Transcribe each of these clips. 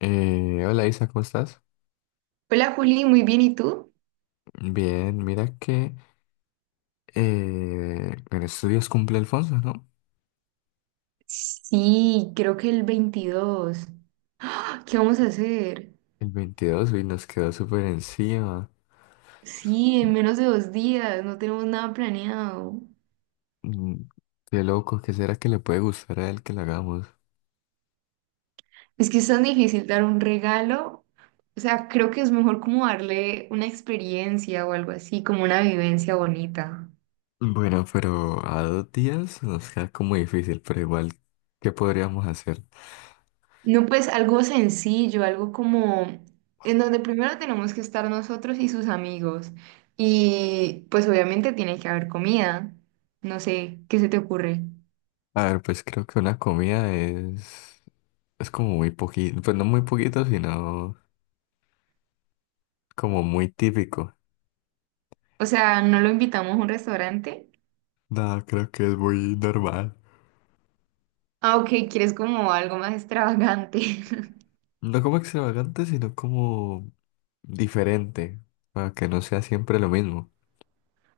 Hola Isa, ¿cómo estás? Hola Juli, muy bien, ¿y tú? Bien, mira que en estos días cumple Alfonso, ¿no? Sí, creo que el 22. ¡Ah! ¿Qué vamos a hacer? El 22 y nos quedó súper encima. Sí, en menos de 2 días, no tenemos nada planeado. Mm. Qué loco, ¿qué será que le puede gustar a él que lo hagamos? Es que es tan difícil dar un regalo. O sea, creo que es mejor como darle una experiencia o algo así, como una vivencia bonita. Bueno, pero a 2 días nos queda como difícil, pero igual, ¿qué podríamos hacer? No, pues algo sencillo, algo como en donde primero tenemos que estar nosotros y sus amigos. Y pues obviamente tiene que haber comida. No sé, ¿qué se te ocurre? A ver, pues creo que una comida es como muy poquito, pues no muy poquito, sino como muy típico. O sea, no lo invitamos a un restaurante. No, creo que es muy normal. Ah, ok, quieres como algo más extravagante. No como extravagante, sino como diferente, para que no sea siempre lo mismo.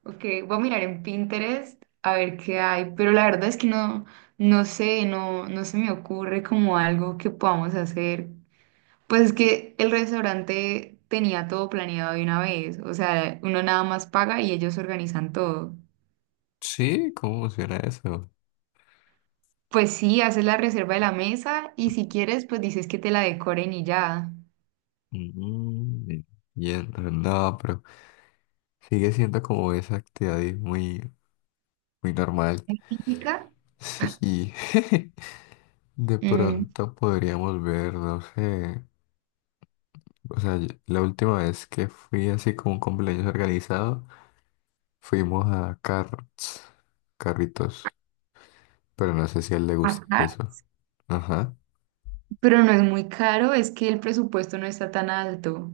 Ok, voy a mirar en Pinterest a ver qué hay, pero la verdad es que no, no sé, no, no se me ocurre como algo que podamos hacer. Pues es que el restaurante tenía todo planeado de una vez, o sea, uno nada más paga y ellos organizan todo. Sí, ¿cómo funciona eso? Pues sí, haces la reserva de la mesa y si quieres, pues dices que te la decoren y ya. Mm, entiendo. No, pero sigue siendo como esa actividad ahí muy, muy normal. ¿Es ¿Típica? Sí, de Mm, pronto podríamos ver, no sé, o sea, la última vez que fui así como un cumpleaños organizado, fuimos a carros, carritos, pero no sé si a él le gusta Acá eso. Ajá. pero no es muy caro, es que el presupuesto no está tan alto.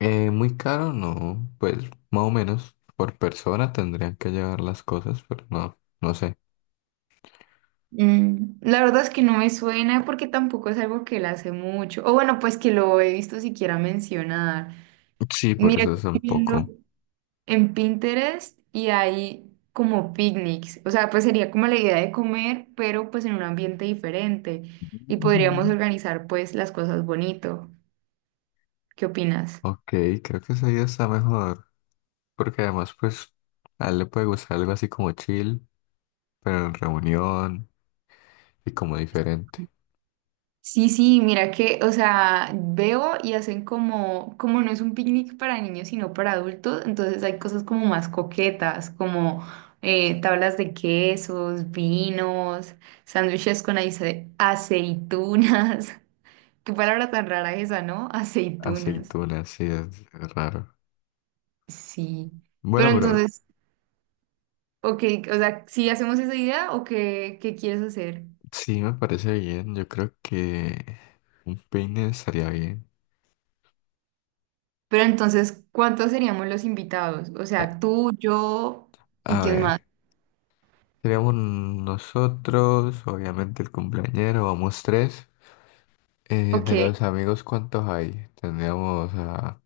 Muy caro, no, pues más o menos por persona tendrían que llevar las cosas, pero no, no sé. La verdad es que no me suena porque tampoco es algo que él hace mucho. O bueno, pues que lo he visto siquiera mencionar. Sí, por Mira, que eso es estoy un viendo poco. en Pinterest y hay como picnics. O sea, pues sería como la idea de comer, pero pues en un ambiente diferente. Y podríamos Ujú. organizar pues las cosas bonito. ¿Qué opinas? Ok, creo que esa idea está mejor, porque además pues a él le puede gustar algo así como chill, pero en reunión y como diferente. Sí, sí, mira que, o sea, veo y hacen como, no es un picnic para niños, sino para adultos, entonces hay cosas como más coquetas, como tablas de quesos, vinos, sándwiches con aceitunas. Qué palabra tan rara esa, ¿no? Aceitunas. Aceituna, sí, es raro. Sí. Pero Bueno, pero entonces, ok, o sea, si hacemos esa idea o ¿qué quieres hacer? sí me parece bien, yo creo que un peine estaría bien. Pero entonces, ¿cuántos seríamos los invitados? O Eh, sea, tú, yo y a quién más. ver. Seríamos nosotros, obviamente el cumpleañero, vamos tres. Ok. De los amigos, ¿cuántos hay? Tendríamos a...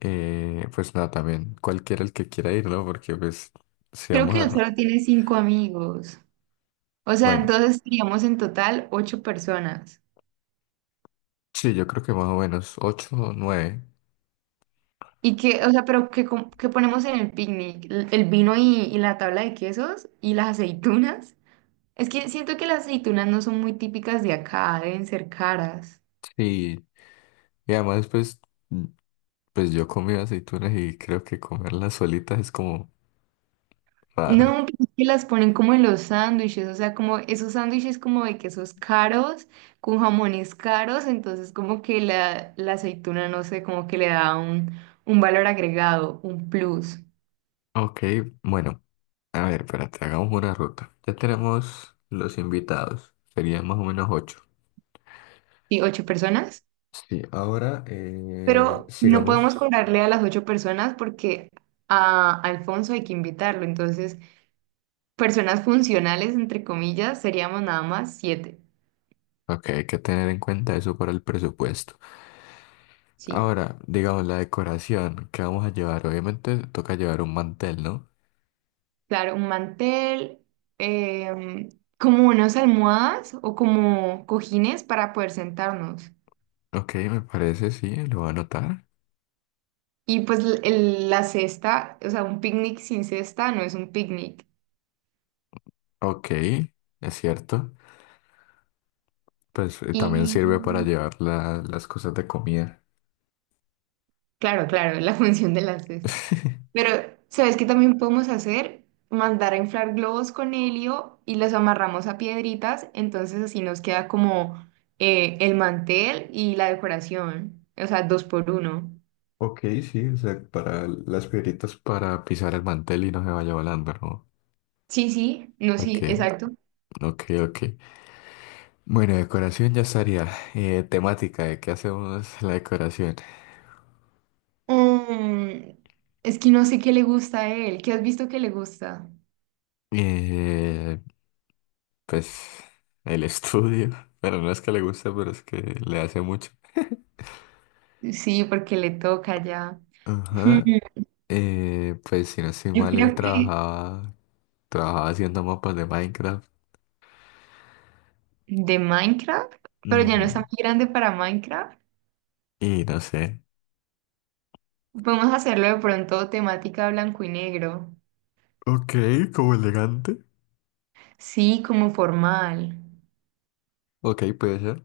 pues nada, también cualquiera el que quiera ir, ¿no? Porque pues si Creo vamos que él a... solo tiene cinco amigos. O sea, Bueno, entonces seríamos en total ocho personas. sí, yo creo que más o menos ocho o nueve. Y que, o sea, pero ¿qué, qué ponemos en el picnic? El vino y la tabla de quesos y las aceitunas. Es que siento que las aceitunas no son muy típicas de acá, deben ser caras. Sí, y además pues, mm, pues yo comí aceitunas y creo que comerlas solitas es como raro. No, pero es que las ponen como en los sándwiches, o sea, como esos sándwiches como de quesos caros, con jamones caros, entonces como que la aceituna, no sé, como que le da un valor agregado, un plus. Ok, bueno, a ver, espérate, hagamos una ruta. Ya tenemos los invitados, serían más o menos ocho. Sí, ocho personas, Sí, ahora pero no podemos sigamos. cobrarle a las ocho personas porque a Alfonso hay que invitarlo. Entonces, personas funcionales, entre comillas, seríamos nada más siete. Ok, hay que tener en cuenta eso para el presupuesto. Sí, Ahora, digamos la decoración que vamos a llevar. Obviamente toca llevar un mantel, ¿no? claro, un mantel, em, como unas almohadas o como cojines para poder sentarnos. Ok, me parece, sí, lo voy a anotar. Y pues la cesta, o sea, un picnic sin cesta no es un picnic. Ok, es cierto. Pues también sirve para Y llevar las cosas de comida. claro, claro, la función de la cesta. Pero, ¿sabes qué también podemos hacer? Mandar a inflar globos con helio y los amarramos a piedritas, entonces así nos queda como el mantel y la decoración, o sea, dos por uno. Ok, sí, o sea, para las piedritas. Para pisar el mantel y no se vaya volando, ¿no? Sí, sí, no, Ok, sí, exacto. ok, ok. Bueno, decoración ya estaría. Temática, ¿de qué hacemos la decoración? Mm, es que no sé qué le gusta a él, ¿qué has visto que le gusta? Eh, pues el estudio. Bueno, no es que le guste, pero es que le hace mucho. Sí, porque le toca ya. Hmm, Ajá. Pues si no estoy Yo mal, él creo que trabajaba haciendo mapas de Minecraft. de Minecraft, pero ya no está Ujú. muy grande para Minecraft. Y no sé. Podemos hacerlo de pronto temática blanco y negro. Ok, como elegante. Sí, como formal. Ok, puede ser.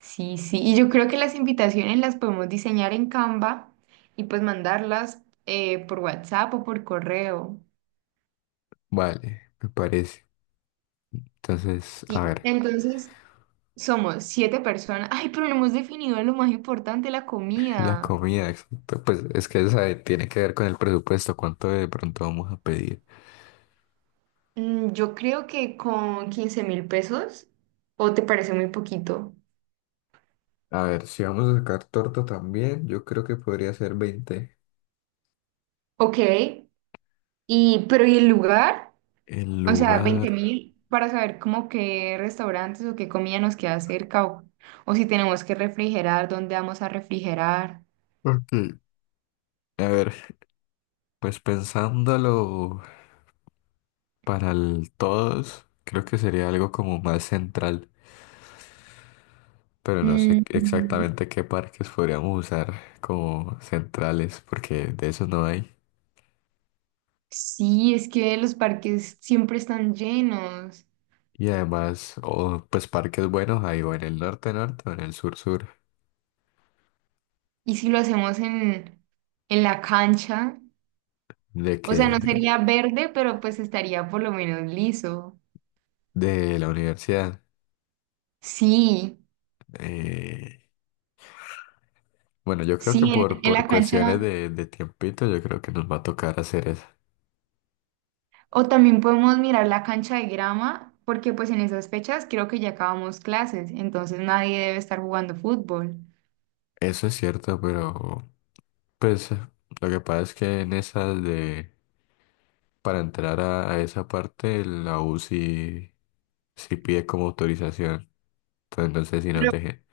Sí, sí. Y yo creo que las invitaciones las podemos diseñar en Canva y pues mandarlas por WhatsApp o por correo. Vale, me parece. Entonces, a Sí. ver. Entonces, somos siete personas. Ay, pero no hemos definido lo más importante, la La comida. comida, exacto. Pues es que tiene que ver con el presupuesto, cuánto de pronto vamos a pedir. Yo creo que con 15.000 pesos, ¿o te parece muy poquito? A ver, si vamos a sacar torta también, yo creo que podría ser 20. Ok. Y, pero ¿y el lugar? El O sea, lugar. 20.000 para saber como qué restaurantes o qué comida nos queda cerca o si tenemos que refrigerar, dónde vamos a refrigerar. Ok. A ver, pues pensándolo para el todos, creo que sería algo como más central, pero no sé Mm, exactamente qué parques podríamos usar como centrales, porque de esos no hay. sí, es que los parques siempre están llenos. Y además, o pues parques buenos hay o en el norte norte o en el sur sur, Y si lo hacemos en la cancha, de o que sea, no sería verde, pero pues estaría por lo menos liso. de la universidad. Sí, Eh, bueno, yo creo que sí, en, por, en por la cuestiones cancha. de tiempito, yo creo que nos va a tocar hacer eso. O también podemos mirar la cancha de grama, porque pues en esas fechas creo que ya acabamos clases, entonces nadie debe estar jugando fútbol. Eso es cierto, pero pues lo que pasa es que en esas para entrar a esa parte, la U sí, sí pide como autorización. Entonces no sé si nos Pero, dejen.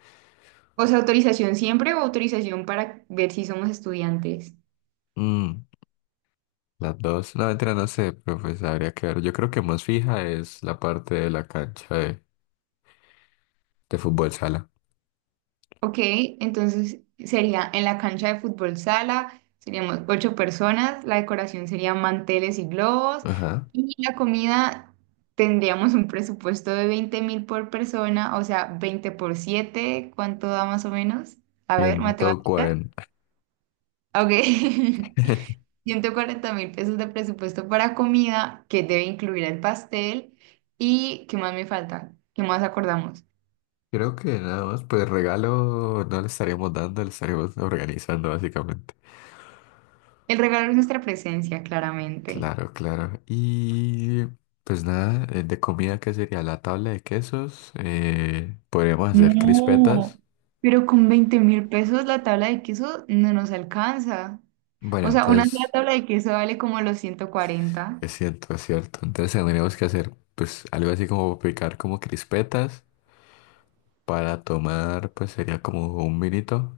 o sea, autorización siempre o autorización para ver si somos estudiantes. Mm, las dos, no, mentira, no sé, pero pues habría que ver. Yo creo que más fija es la parte de la cancha de fútbol sala. Ok, entonces sería en la cancha de fútbol sala, seríamos ocho personas, la decoración sería manteles y globos, Ajá. y la comida tendríamos un presupuesto de 20.000 por persona, o sea, 20 por siete, ¿cuánto da más o menos? A ver, ciento matemáticas. cuarenta Ok. 140.000 pesos de presupuesto para comida, que debe incluir el pastel. ¿Y qué más me falta? ¿Qué más acordamos? Creo que nada más, pues regalo no le estaríamos dando, le estaríamos organizando básicamente. El regalo es nuestra presencia, claramente. Claro, claro. Y pues nada, de comida, ¿qué sería? La tabla de quesos. Podríamos hacer No, crispetas. pero con 20.000 pesos la tabla de queso no nos alcanza. Bueno, O sea, una sola entonces, tabla de queso vale como los 140. es cierto, es cierto. Entonces tendríamos que hacer pues algo así como picar como crispetas. Para tomar, pues sería como un vinito.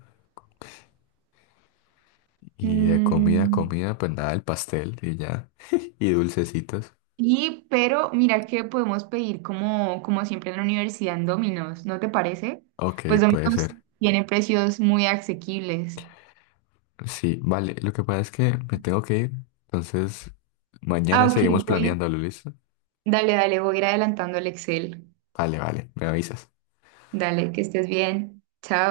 Y de comida, Mm. comida, pues nada, el pastel y ya. Y dulcecitos. Sí, pero mira que podemos pedir como, siempre en la universidad en Domino's, ¿no te parece? Ok, Pues puede Domino's ser. tiene precios muy asequibles. Sí, vale. Lo que pasa es que me tengo que ir. Entonces, Ah, mañana seguimos ok, voy. planeándolo, ¿listo? Dale, dale, voy a ir adelantando el Excel. Vale, vale. Me avisas. Dale, que estés bien. Chao.